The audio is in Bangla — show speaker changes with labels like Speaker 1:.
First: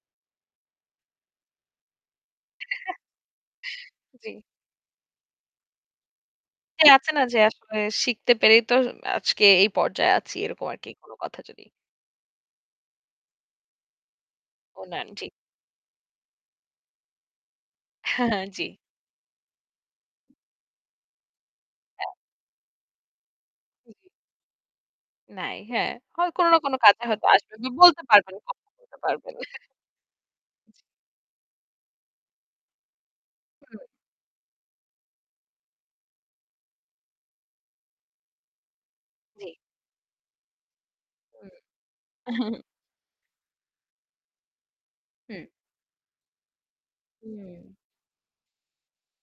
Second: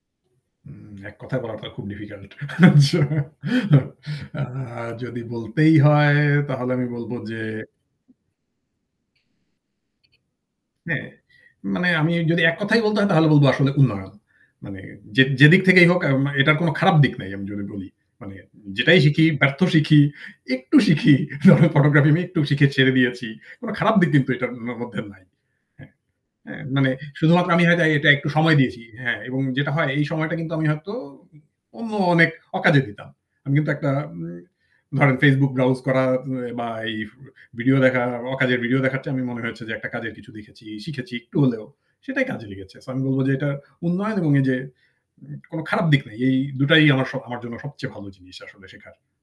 Speaker 1: উম ১ কথায় বলা তো খুব ডিফিকাল্ট।
Speaker 2: জ্বী।
Speaker 1: যদি বলতেই হয় তাহলে
Speaker 2: জি
Speaker 1: আমি
Speaker 2: আছে
Speaker 1: বলব
Speaker 2: না
Speaker 1: যে
Speaker 2: যে আসলে শিখতে পেরেই তো আজকে এই পর্যায়ে আছি। এরকম আরকি
Speaker 1: হ্যাঁ
Speaker 2: কোন কথা যদি।
Speaker 1: মানে আমি যদি এক কথায়ই বলতে হয় তাহলে বলবো আসলে উন্নয়ন। মানে
Speaker 2: উন্নয়ন,
Speaker 1: যে
Speaker 2: জি।
Speaker 1: যেদিক থেকেই হোক এটার কোনো খারাপ দিক নাই আমি যদি বলি। মানে
Speaker 2: জ্বী।
Speaker 1: যেটাই শিখি, ব্যর্থ শিখি, একটু শিখি যেমন আমি ফটোগ্রাফি
Speaker 2: হ্যাঁ।
Speaker 1: আমি একটু শিখে ছেড়ে দিয়েছি। কোন খারাপ
Speaker 2: [unintelligible]
Speaker 1: দিক কিন্তু এটার ম মধ্যে নাই
Speaker 2: নাই
Speaker 1: হ্যাঁ,
Speaker 2: হ্যাঁ, হয় কোনো
Speaker 1: অ্যা
Speaker 2: না কোনো
Speaker 1: মানে
Speaker 2: কাজে হয়তো
Speaker 1: শুধুমাত্র
Speaker 2: আসবে।
Speaker 1: আমি
Speaker 2: বা
Speaker 1: হয়তো
Speaker 2: বলতে
Speaker 1: এটা একটু
Speaker 2: পারবেন,
Speaker 1: সময়
Speaker 2: তখন
Speaker 1: দিয়েছি,
Speaker 2: বলতে
Speaker 1: হ্যাঁ।
Speaker 2: পারবেন।
Speaker 1: এবং যেটা হয় এই সময়টা কিন্তু আমি হয়তো অন্য অনেক অকাজে দিতাম। আমি কিন্তু
Speaker 2: হুম।
Speaker 1: একটা এ ধরেন Facebook ব্রাউজ করা বা এই ভিডিও দেখা। অকাজের ভিডিও দেখার চেয়ে আমি মনে
Speaker 2: জ্বী।
Speaker 1: হচ্ছে যে একটা কাজের কিছু দেখেছি। শিখেছি একটু হলেও সেটাই
Speaker 2: উম।
Speaker 1: কাজে লেগেছে। সো আমি বলব যে এটা উন্নয়ন এবং এই যে
Speaker 2: হুম।
Speaker 1: কোন খারাপ দিক নেই। এই দুটাই আমার স আমার জন্য
Speaker 2: উম।
Speaker 1: সবচেয়ে ভালো জিনিস আসলে শেখার।